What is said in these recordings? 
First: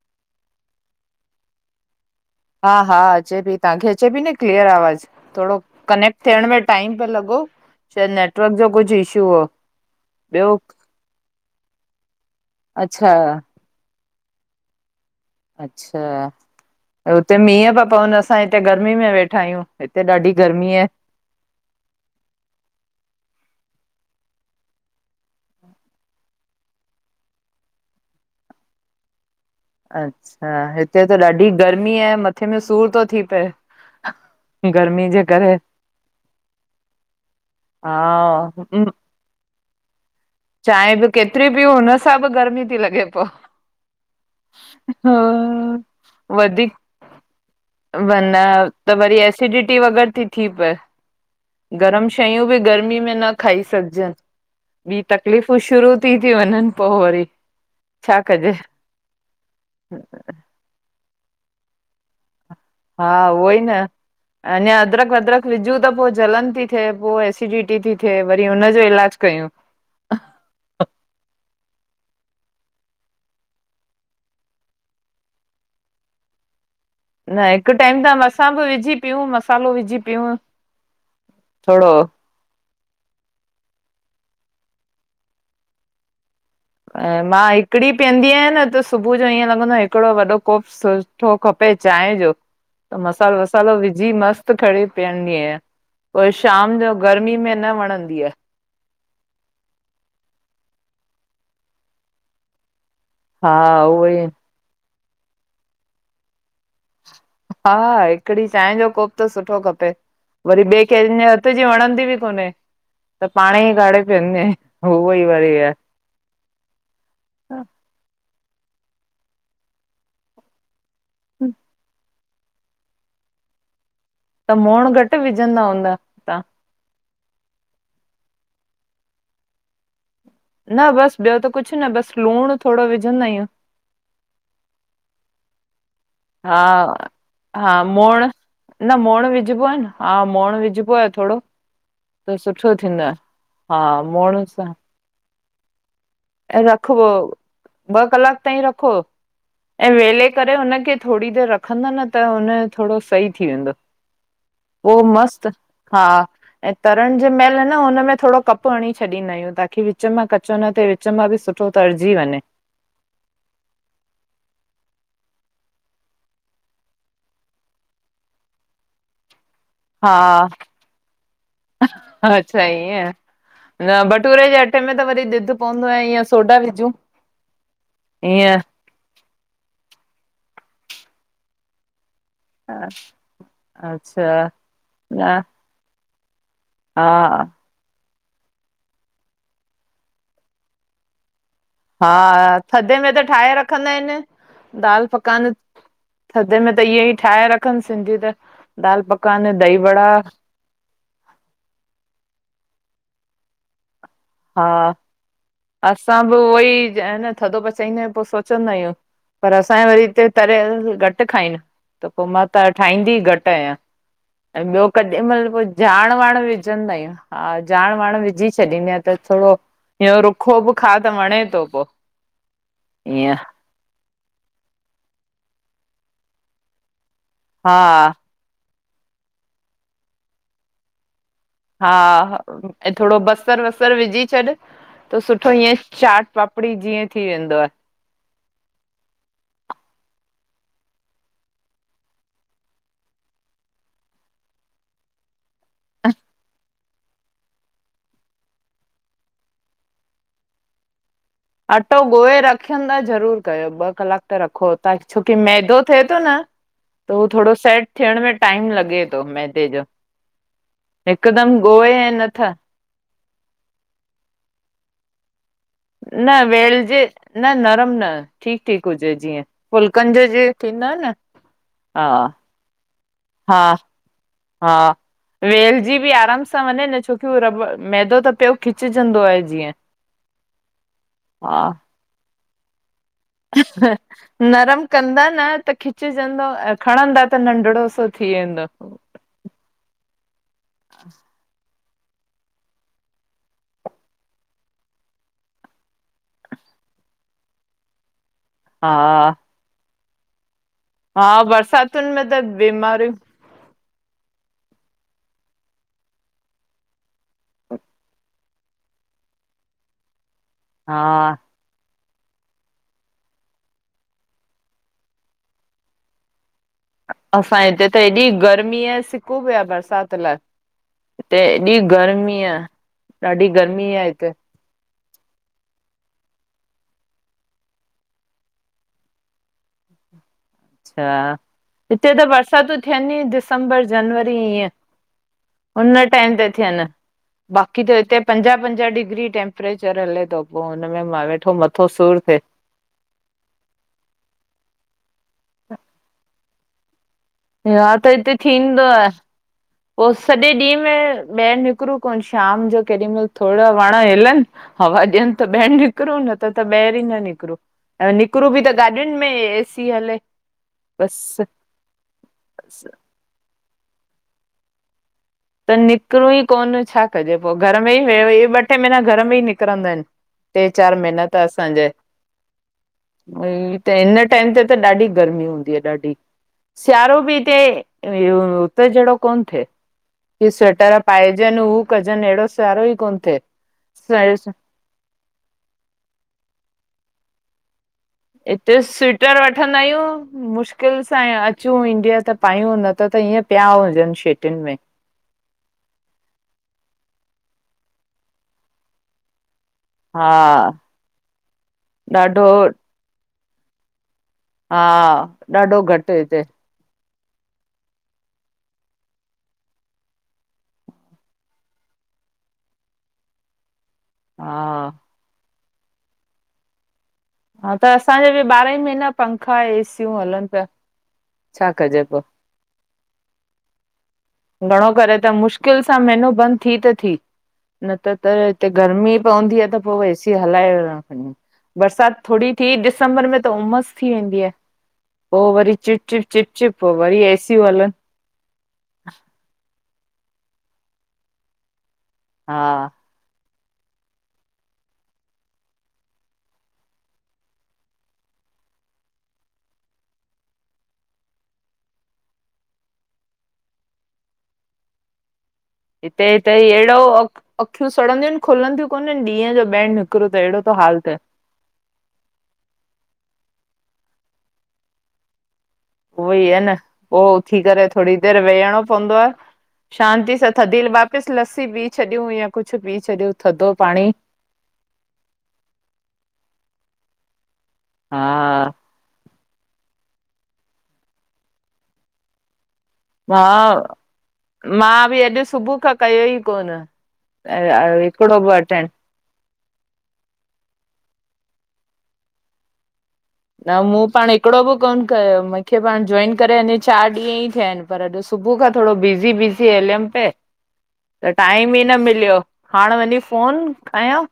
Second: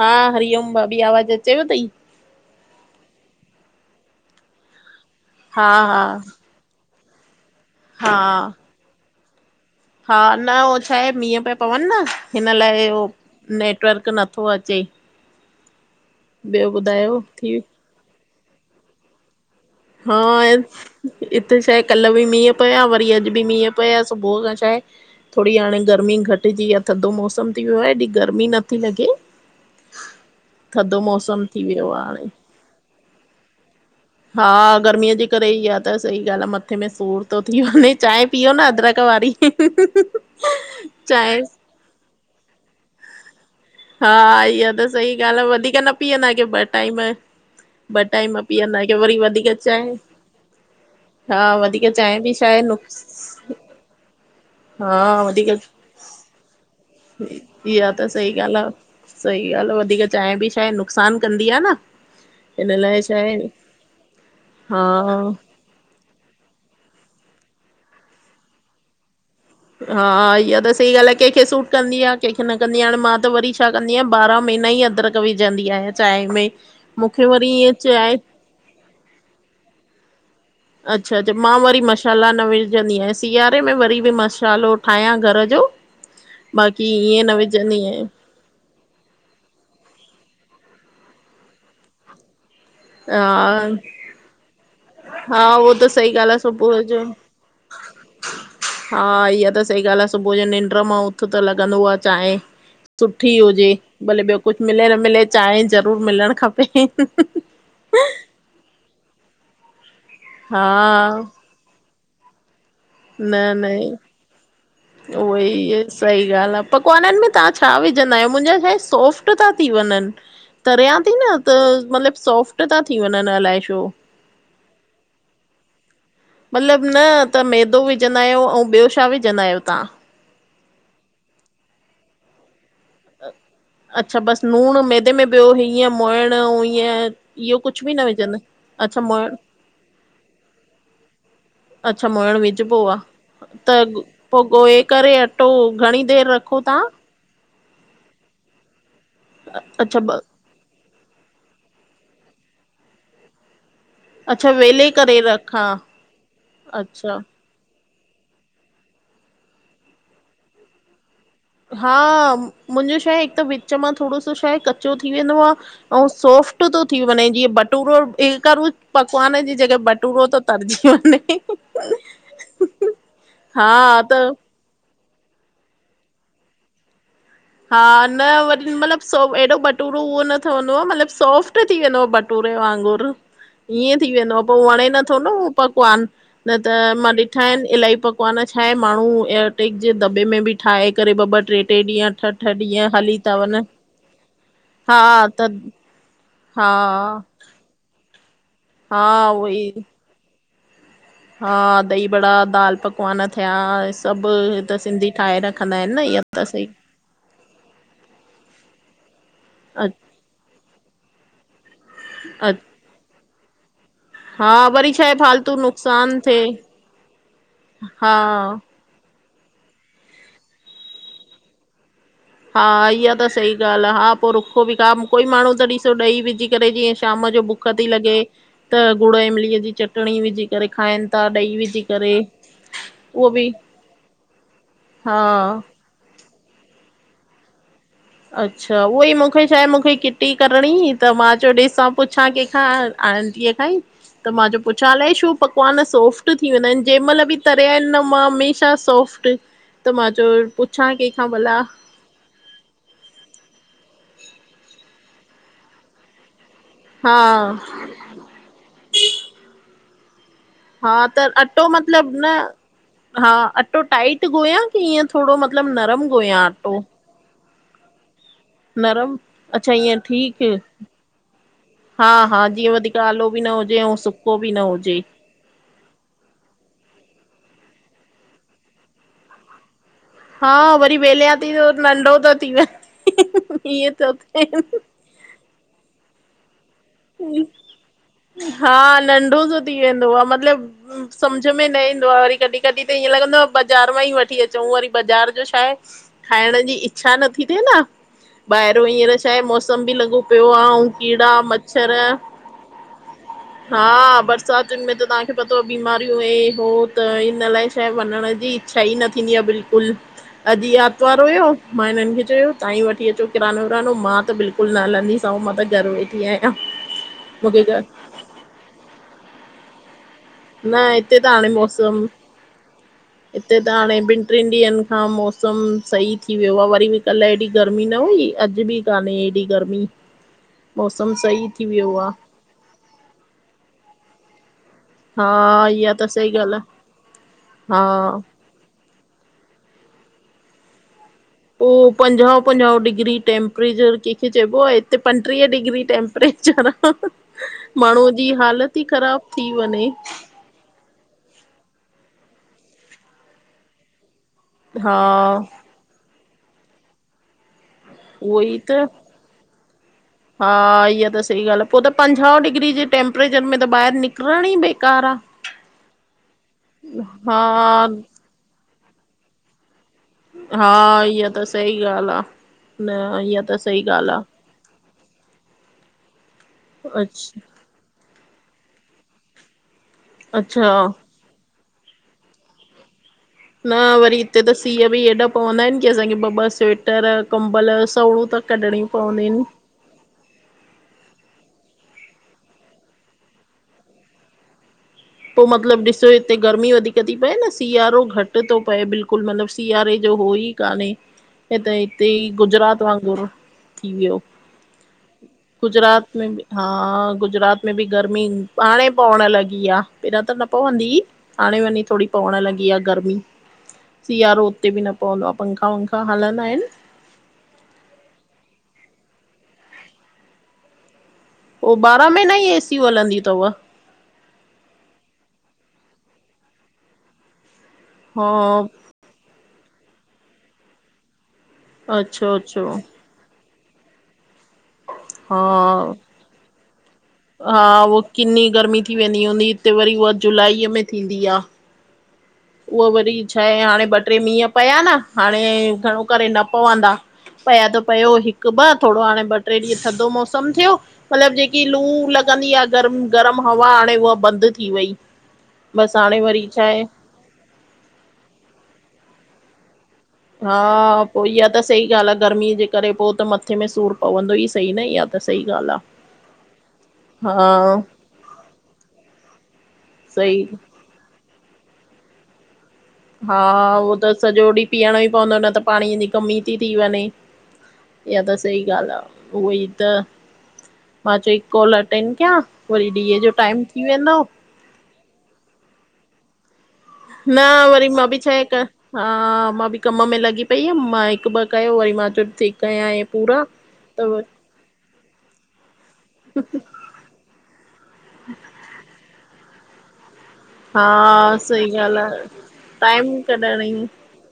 हा हरिओम भाभी आवाज़ अचेव तई। हा हा अचे पी तव्हांखे अचे पी न क्लीअर आवाज़ थोरो हा हा कनेक्ट थियण मे टाइम पिया लॻो चाहे हा नेटवर्क जो कुझु इशू हो। हा, न ॿियो होअ छां आहे मींहं पिया पवनि न, हिन लाइ उहो अच्छा नेटवर्क नथो अचे। अच्छा, ॿियो ॿुधायो हुते थी मींय पिया पवनि असां हिते गर्मी में वेठा आहियूं। हिते हा ॾाढी गर्मी आहे [unintelligible] हिते छाहे कल्ह बि मींहं पया, वरी अॼु बि मींहं पया, सुबुह खां छा आहे थोङी हाणे गर्मी घटिजी आ, थधो मौसम थी वियो आहे, हेॾी गर्मी नथी लॻे। अच्छा, थधो हिते त मौसम ॾाढी थी वियो गर्मी आहे हाणे मथे में सूर थो थी पए। हा गर्मीअ जे करे इ आ त सही ॻाल्हि आहे मथे में सूर थो थी वञे, चांय हा पियो न अदरक वारी। प [unintelligible] चांय बि केतिरी बि सां ॿ गर्मी थी लॻे पो। हा, इहा त सही ॻाल्हि आ, वधीक न पीअंदा कयो, ॿ टाइम ॿ टाइम वर्ना पीअंदा त आहियो वरी वधीक एसिडिटी चांहि वग़ैर ति थी पए। हा वधीक गरम चांहि छा शयूं बि आहे गर्मी नुक्स में न खाई सघजनि, हा ॿि वधीक तकलीफ़ूं शुरू ति थी वंञनि। इहा त सही ॻाल्हि आ। सही ॻाल्हि आ, वधीक चांय बि छाहे नुक़सानु कंदी आ न। हिन लाइ हा छा आहे उहो ई न अंञा हा अदरक वदरक विझूं त पो जलन ती थी थिए, पो एसिडिटी ति थिए, वरी हुनजो इलाज कयूं। हा इहा त सही ॻाल्हि आहे कंहिंखे सूट कंदी आ, कंहिंखे न कंदी आ, हाणे मां त वरी छा कंदी आहियां ॿारहां महीना ई अंदरक विझंदी आहियां चांय में, मूंखे न वरी ईअ हिकु टाइम त चांय असां ॿ विझी पिउ, मसालो विझी पिउं। अच्छा अच्छा, मां वरी मसाला न विझ विझंदी आंयां, सिआारे में वरी बि मसालो ठाहियां घर जो। बाक़ी ऐं ईअं न मां विझंदी हिकिड़ी आहियां। पीअंदी आयां न त सुबुह जो इअं लॻंदो आ, हिकिड़ो वॾो कोप सुठो खपे चांय जो। त मसालो वसालो हा, विझी मस्तु पीअंदी आहियां, हा उहो त सही पो ॻाल्हि वरी आ शाम सुबुह जो गर्मी में न वणंदी आ। हा इहा त सही ॻाल्हि आ, सुबुह जो निंड्र् मां उथ त लॻंदो आ चांय सुठी हा हुजे, उहो भले ई ॿियो कुछ मिले न मिले, चांय ज़रूरु मिलणु खपे। हा हिकिड़ी चांय जो कोप त सुठो खपे वरी हा ॿिए कंहिंज हथ जी वणंदी बि कोन्हे त न पाणे न ई काढे पिअंदी आं, त उअ ई वरी आए। सही ॻाल्हि आहे, पकवाननि में तहां छा विझंदा आयो? मुंहिंजा छाए सॉफ्ट ता थी वञनि। तरिियां ती न त मतलबु सोफ्ट ता थी वंञनि अलाए छो? त मोअंण घटि विझंदा हूंदा। तव्हां? मतिलबु न, त मैदो विझंदा आयो ऐं ॿियो छा विझंदा आयो तां? न बस ॿियो त कुछु न, बस लूणु थोङो विझंदा आयूं। अच्छा बस लूणु मैदे में, ॿियो इीअं मोइण हा ईअं, इहो हा कुछ बि न मोण विझनि? न मोएंण विझबो आ न, हा मोंएण विझबो आ थोङो। अच्छा मुइण विझबो आ, हा त पोइ मोण सां ॻोए करे अट्टो घणी देर रख ऐं रखो, ॿ कलाक ताईं रखो, ऐं अच्छा ॿ वेले करे हुनखे थोङी देर रखंदा न, त हुन थोङो सही थी वेंदो। अच्छा वेले उह करे मस्त, रखां हा ऐं अच्छा तरण जे मएल न हुनमें थोङो कप हणी छंदा आयूं, ताकि विच मां कच्चो न थिये, विच्च मां वि सु हा, मुंहिंजो छा आहे, हिकु त विच मां थोङो सो शायद कच्चो थी वेंदो आ अंउ सोफ्ट तो थी वंञे, जीअं बटूरो कर पकवान जी जॻह हा बटूरो थो तरिजी वंञे। अच्छा ईअं न भटूरे जे अट्टे में त वरी ॾुधु पवंदो आ, ऐं ईअं सोडा विझूं। हा न ईअं वरी मतलब हेॾो बटूरो उहो न ठहंदो आ मतलब सोफ्ट थी वेंदोव बटू। कटूरे वांगुर ईअं थी वेंदो आ अच्छा पो वणे नथो न ऊअ पकवान। न त हा मां ॾिठा आहिन इलाही पक। पकवान छा आहे माण्हू एयरटेक जे दॿे में बि ठाहे करे ॿ ॿ त्रें त्रें ॾींहं ठ। ह थड्डे में त ठाहे रखंदा आहिन हा दाल त पकवान। थड्डे हा में त इअं ई ठाहे रखन सिंधी त दाल हा पकवान उहोई दही वड़ा। हा दही बड़ा दाल पकवान थयांस्। सब हा त सिंधी ठाहे रखंदा आहिन न असां इहा बि त उहो सही। ई न इंअ थड्डो पचाईंदायूं पो सोचंदायूं पर असां अ वरी हिते तरियल घट खाइन। त पो मां अ त ठाहींदी घट् आयां। हा ऐं ॿियो वरी छा आहे कॾहिं मल फालतू पो जाण नुक़सान वाण थिए विझंदायूं हा जाण वाण हा विझी छॾींदीयां। त थोरो इहो रुखो बि खा त वणे थो पो। हा इहा त ईअं सही। ॻाल्ह हा पो रुखो बि खा कोई माण्हू त ॾिसो ॾही विझी करे जीअं शाम जो बुख हा थी लॻे। त गुड़ इमलीअ जी चटणी विझी करे खाइन ता डही वि। हा हा ऐ थोरो बसर वसर विझी छॾ त हा सुठो इएंं चाट पाप। कपड़ी जीअं थी वेंदो आ। अच्छा उहो ई मूंखे छा आहे मूंखे किटी करणी त मां चयो ॾिसां पुछा केंखा। टीय खांई त मां चयो पुछ अलाए छो पकवान सोफ्ट थी वेंदा आहिन जें मल बि। तरिया आहिन न मां हमेशा सोफ्ट त मां चयो पुछां केंखा भला। अटो ॻोहे रखियन था ज़रूर कयो ॿ कलाक त रखो त छोकी मैदो थिए तो न। त हा ऊवो थोरो सेट थियण में टाइम लॻे थो मैदे जो। हा त हिकदमि अटो ॻोए मतलब ऐं न। नथ हा अटो टाइट गोयां कीअं थोरो मतलब नरम न गोयां अटो। वेलजे न नरम न। ठीक ठीक हुजे नरम जीअं अच्छा ईअं फुल्कन जे ठीक जीअं थींदो अ न। हा हा जीअं वधीक आलो बि न हा हुजे ऐं सुको बि न हा हुजे। वेलजी बि आराम सां वञे न छोकी उहो रबड़ मैदो त प्यो खिचेचंदो आहे जीअं। हा बरी बेले आती हा नंढो त थी व। नरम कंदा न त खिचेंचंदो अ। खणंदा त नंढिड़ो सो थी वेंदो। हा नंढो त। थी वेंदो आ मतलब। सम्झ में न ईंदो आ वरी कॾहिं कॾहिं त ईअं लॻंदो आहे बाज़ार मां वई वठी अचूं वरी बाज़ार जो छाहे। खाइण जी इच्छा नथी थिए न ॿाहिरयों हा हींअर छा आहे मौसम बि लॻो प्यो आ ऊ। हा बरसातुन में त बीमारियूं। हा बरसातुन में त तांखे पतो बीमारियूं हिं हो त इन लाइ शइ वञण जी। छ ई न थींदी आहे बिल्कुल अॾी हा आतवार हुयो। मां हिनन् खे चयो तांई वठी अचो किरानो विरानो मां त बिल्कुल न हलंदीसां आऊ मां त घर वेठी आहियां। अ। असांए हिते त हेएॾी गर्मीयां सिकूं पयो आ बरसात लाइ। न हिते त हाणे एॾी मौसम गर्मी आ, ॾाढी हिते त गर्मी हाणे आ ॿिन हिते। ट्रिनिंन् ॾींहंन। हा मौसम सही थी वयो आ, वरी बि कल्ह एहड़ी गर्मी न हुई अॾ बि कान्हे एॾी गर्मी। अच्छा मौसम सही थी वियो हिते आहे त बरसातूं थियनई दिसंबर जनवरी ईअं। हा हुन इहा त सही टाइम ते ॻाल्हि आहे थियन बाक़ी त हिते हा पंजाह पंजाह डिग्री तेंप्। टेप्रेचर हले थो, पो हुन में मां वेठि पो हू पंजाहु पंजाहु डिग्री टेम्परेचर कैंखे चइबो आ हिते पंटीह डिग्री टैम्परेचर आ, हा त माण्हूअ जी हिते हालति थींदो ई आ। ख़राबु थी वंञे पो सॼे ॾींहं में ॿाहिरि निकिरूं कोन, शाम जो केॾी मइल थोङो वण हिलन हा हवा ॾियनि त ॿाहिरि निकिरूं, न त त ॿाहिरि ई न निकिरो ऐं उहो निकिरूं ई बि त गाॾियुनि में एसी हले। हा इहा त सही बसि ॻाल आ, पो त पंजा डिग्री जे टेम्प ट्रेचर में त बाहिर निकरण ई बेकार आ। त निकिरूं ई कोन, छा कजे पो, घर में ई व ॿ टे महीना घर में ई निकिरंदा आहिन। टे हा चार महीना इहा त सही असांजे ॻाल्हि आहे न इहा सही त, ॻाल्हि हिन टाइम ते त ॾाढी गर्मी हूंदी आ ॾाढी, आहे सियारो बि अच्छा हिते उते जेड़ो कोन थिए। कि अच्छा स्वेटर पाएजनि, हू कजन, एड़ो सियारो ई कोन थ्ये। न वरी हिते त सीउ बि एॾा पवंदा आहिन कि असांखे ॿ ॿ सवेटर कंबल सवणूं त हिते कढणियूं पवंदियूं स्वेटर आहिन। वठंदा आंयू, मुश्किल सां अचूं ईडिया त पायूं न त त हीअं पिया हुजनि सेटियुनि में। पो मतिलबु ॾिसो हिते गर्मी वधीक थी पए न, सिआरो घटि थो पए बिल्कुलु मतलबु सिआरे हो हा ई काने, हि त हिते ई ॾाढो गुजरात वांगुर थी वियो। हा ॾाढो गुजरात घटि में हिते बि हा गुजरात में बि गर्मी हांणे पवण लॻी आ। पहिरियां त न पवंदी इ, हाणे वंञी थोङी पवणु लॻी आ गर्मी। सियारो उते हा बि न पवंदो आ, पंखा वंखा हलंदा आहिन। हा त असांजे बि ॿारंई महीना पंखा, एसियूं हलनि पिया। छा उ कजे ॿारहां पो महीना ई एसियूं हलंदियूं थव! घणो करे त मुश्किल सां मेहिनो बंदि थी त थी, न त हा त हिते गर्मी पवंदी आहे त पो एसी हलाए रखंदा आंयुं, बरसात अच्छा थोङी अच्छा थी, ॾिस दिसंबर में त उमस थी वेंदी आहे। हा पो वरी चिप चिप, चिपचिप, हो वरी एसी हा यूं हलनि। उहो किन्नी गर्मी थी वेंदी हूंदी, हिते वरी उहा जुलाई में थींदी आ। हा उहा वरी छा आहे हाणे ॿ टे मींहं पया न, हाणे घणो करे न पवंदा। पया त पयो हिकु ॿ, थोङो हाणे ॿ टे ॾींहं थधो मौसम थियो। मतिलबु जेकी लू लॻंदी आ गरम, गरम हवा हाणे उहा बंद थी वई। बसि हाणे हिते हिय वरी त छा आहे एड़ो अखियूं सड़ंदियूं आंइन खुलंदियूं कोनन ॾींहं जो भेण। हा पो ई आ हा त सही ॻाल्हि आ, गर्मीअ जे करे पो त मथे में सूरु पवंदो ई सही न, इहा त सही ॻाल्हि आ। उहोई आ न, पो उथी करे थोङी देर वेयंणो पवंदो आहे। शांति सही सां थद्धि वापिस लस्सी पी छॾियूं या कुझु बि। हा उहो त सॼो ड़ींहु पियणो ई पवंदो न त पाणीअ जी कमी ती थी वंञे, हा इहा त सही ॻाल्हि आ। उह ई त, मां चयो ई कॉल अटेंड कयां वरी ॾींहं जो टाइम मां थी वेंदो। मां बि अॼु सुबुह खां कयो ई कोन। न वरी मां बि हिकिड़ो छाहे क अटेंड अं मां बि कम में लॻी पई हुयम मां हिक ॿ कयो वरी मां चयो ठीक आयां ऐं। न मूं पाण हिकड़ो बि कोन कयो मूंखे पाण जोॉइन करे अञे। चार ॾींहं ई थिया आहिन पर दूं सुबुह खां थोरो बिज़ी बिज़ी हलियम पे। हा त सही टाइम ई न ॻाल्हि आहे मिलियो हाण वञी टाइम फोन कढण ई कयां।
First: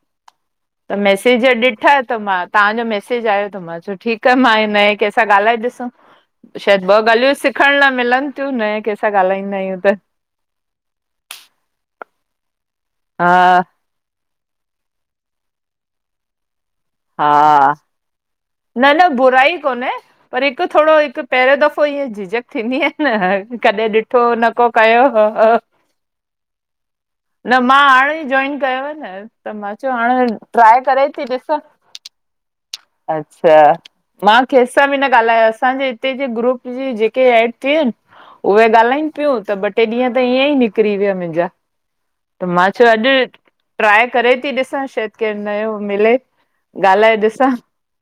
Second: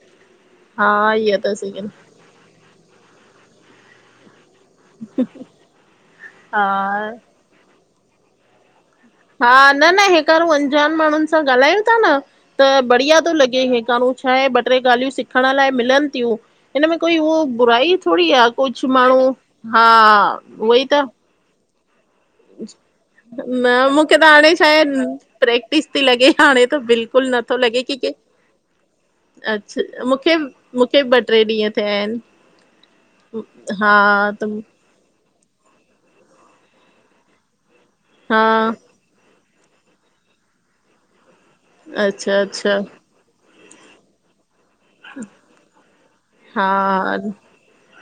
हा त इहा मैसेज त सही ॻाल्हि ॾिठा त मां तांजो मैसेज आयो त मां चयो ठीक। मां नए कंहिं सां ॻाल्हाए ॾिसूं शायद ॿ हा ॻाल्हियूं सिखण लाइ मिलन थियूं नए कंहिं सां। हा न न हेकारूं अंजान माण्हुन सां ॻाल्हायूं ता न त बढ़िया त थो हा लॻे हेकारूं। छा आहे ॿ ट्रे ॻाल्हियूं सिखण लाइ मिलन थियूं न हिन में कोई उहो हा बुराई थोरी न आ। न न बुरई कोन्हे पर हिक उहोई थोरो त हिक पहरयों दफ़ो ईअ झिझक। थींदी आहे न कॾहिं मूंखे त ॾिठो न हाणे छा को आहे कयो। प्रैक्टिस थी लॻे हाणे त बिल्कुलु नथो न मां लॻे की के हाणे ई जोईन कयो आ न त मां चयो हाणे ट्राए करे ती ॾिसां। पेहेन। अच्छा, मां कैस। त बिन ॻाल्हायो असांजे हिते जे ग्रुप जी जेके एड थियांन हा उहा ॻाल्हाइन। पियो त ॿ टे ॾींहं त ईअं ई निकरी विया मुंजा अच्छा त मां अच्छा चयो अॼु। ट्राए करे थी ॾिसां सायद केर नयो मिले। ॻाल्हाए हा ॾिसां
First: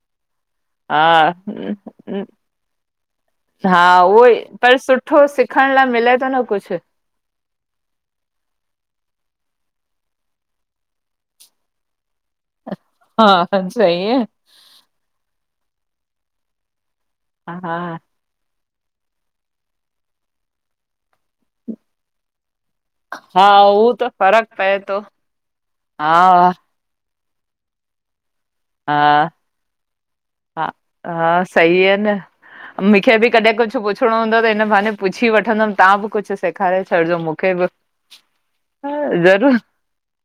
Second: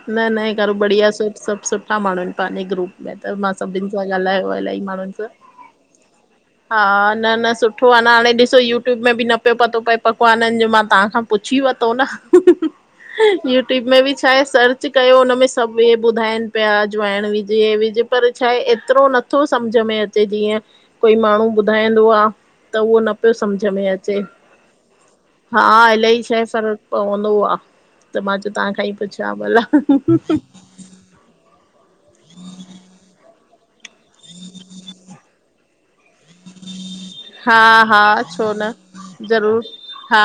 न न करो बढ़िया सु सभ सुठा हा माण्हू आहिन पंहिंजे ग्रुप। मां हा सभिंसा उहो ई ॻाल्हायो पर अलाई सुठो माण्हुनसां सां सिखण लाइ मिले थो न कुझु। हा न न सु। सुठो आ न हाणे ॾिसो यूट्यूब में बि न प्यो पतो पए पकवानन जो मां तां खां पुछी वरतो न। हा यूट्यूब में सही बि आहे। छाए सर्च। सर्च कयो हुनमें सभ हि ॿुधाइन प्या अजवाइंन बिज ए हा बिज। पर छा हे एतरो नथो सम्झ में अचे जीअं कोई माण्हू ॿुधाईंदो आ। त उहो न पयो हा सम्झ में उहो त अचे फ़र्क पए थो हा अलही शइ हा पर। पवंदो आ त मां चयो तांखांई पुच्छ्यो हा वा भला। हा हा सही आ न मूंखे बि कॾहिं कुछ पुछिणो हूंदो त हिन बहाने पुछी वठ। वंदम तां बि कुछ। कुछ सेखारे छॾिजो मूंखे हा ब हा छो न ह ज़रूरु। ज़रूर हा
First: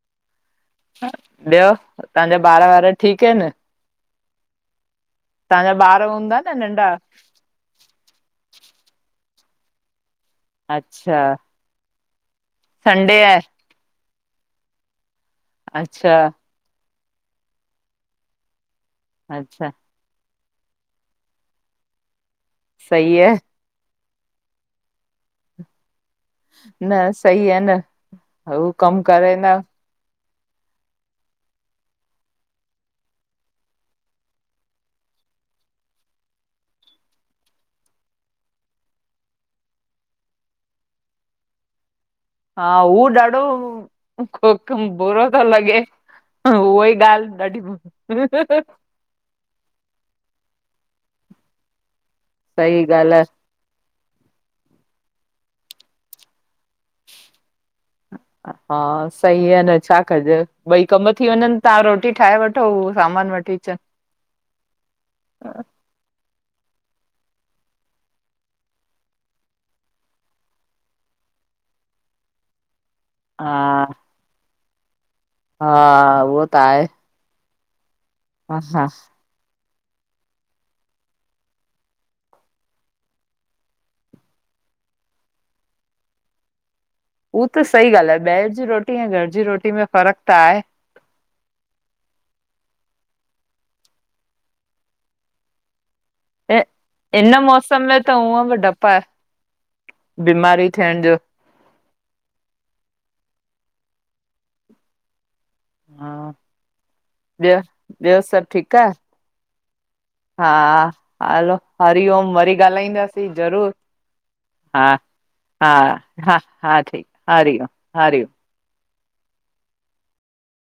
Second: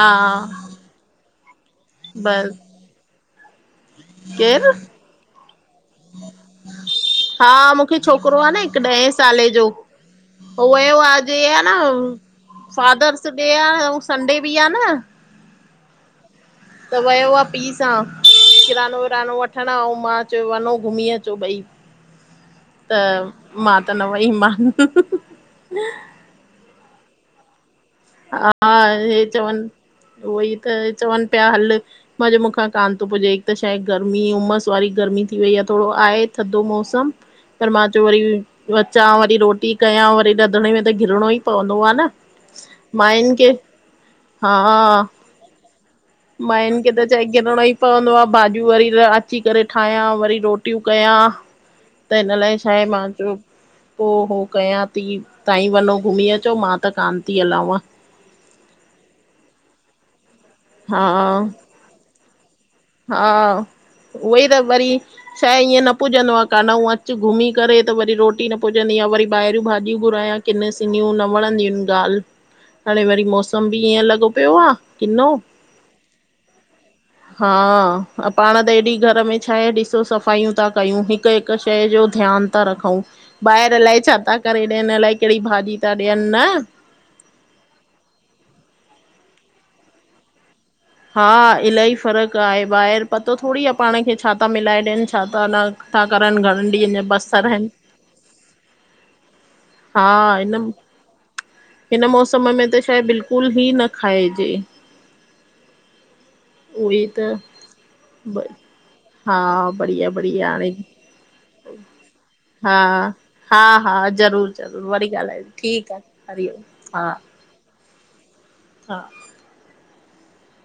ॿियो तांजा ॿार वार ठीक आहिन। केर। तांजा ॿार हूंदा न नंढा। हा मूंखे छोकरो आहे न हिक ॾह साले जो हुयो वयो न अच्छा आज ह न। संडे फादर्स आहे डे आ आऊ संडे बि आ न। अच्छा। त वयो आ पी सां। पुरानो वठण अच्छा आऊ मां चयो वञो घुमी अचो बयी। सही आहे मां त न वई मान। न सही आ न। हा हू कमु हे करे चवन न उहेई त चवन प्या हल। मां चयो मूंखां कान थो पूजे इक त छाए गर्मी उमस वारी गर्मी थी वई आ थोरो ठॾो मौसम। पर मां चयो वरी अचां वरी रोटी कयां वरी रंधणे में त घिरणो ई पवंदो आ न। हा उ मायुनि ॾाढो खे को हा कम बुरो थो लॻे। मायुनि उहा खे ई त चई ॻाल्हि ॾाढी घिरणो ई पवंदो आ सही भाॼियूं वरी रही। अची करे ठायां वरी रोटियूं कंयां त हिन लाइ छा आहे मां चयो। पो हो कयां थी तांहि वञो घुमी अचो मां त कांन थी हलांव। हा सही आहे न छा कजे ॿई हा कम थी वञन तां रोटी ठाहे वठ। हा उवई त वरी, शए ईय न पुजंदो आ कान्ह, हूअ अचु घुमी करे त वरी रोटी न पुजंदी आ, वरी ॿाहिरियूं भाॼियूं घुरायां किन सिनियूं न वणंदियूं इन ॻाल्हि। [inaudible] हाणे वरी हा मौसम बि ईअं लॻो पियो आ, किन्नो। हा उवो त आहे। हा, हा पाण त हा एॾी घर में छाहे ॾिसो सब सफ़ायूं ता कयूं, हिकु हिकु शयूं जो ध्यानु ता रखऊ। ॿाहिरि अलाए छा ता करे ॾियनि, अलाए कहिड़ी भाॼी ता ॾियनि न। उ त सही ॻाल्हि आ, ॿाहिरि जी रोटी ऐं घर जी रोटी में फ़र्क़ु त आहे। हा इलाही फ़र्क़ु आहे, ॿाहिरि पतो थोडी आ पाण खे छा ता मिलाए ॾियनि छा ता न था करनि अ घणनि ॾींहंनि जा इन बसर आहिनि मौसम में त ऊअं बि डप आहे। हा हिन बीमारी थियण जो हिन मौसम में त शहे बिल्कुलु बी न खाइजे। हा, उहे त ॿियो, ॿियो सभु ठीकु आ? हा बढ़िया हा बढ़िया हाणे हलो हरिओम, वरी हा ॻाल्हाईंदासीं हा ज़रूरु। हा ज़रूरु हा ज़रूरु वरी ॻाल्हायूं हा ठीकु आहे हा हरिओम हा ठीकु, हरिओम, हरिओम। हा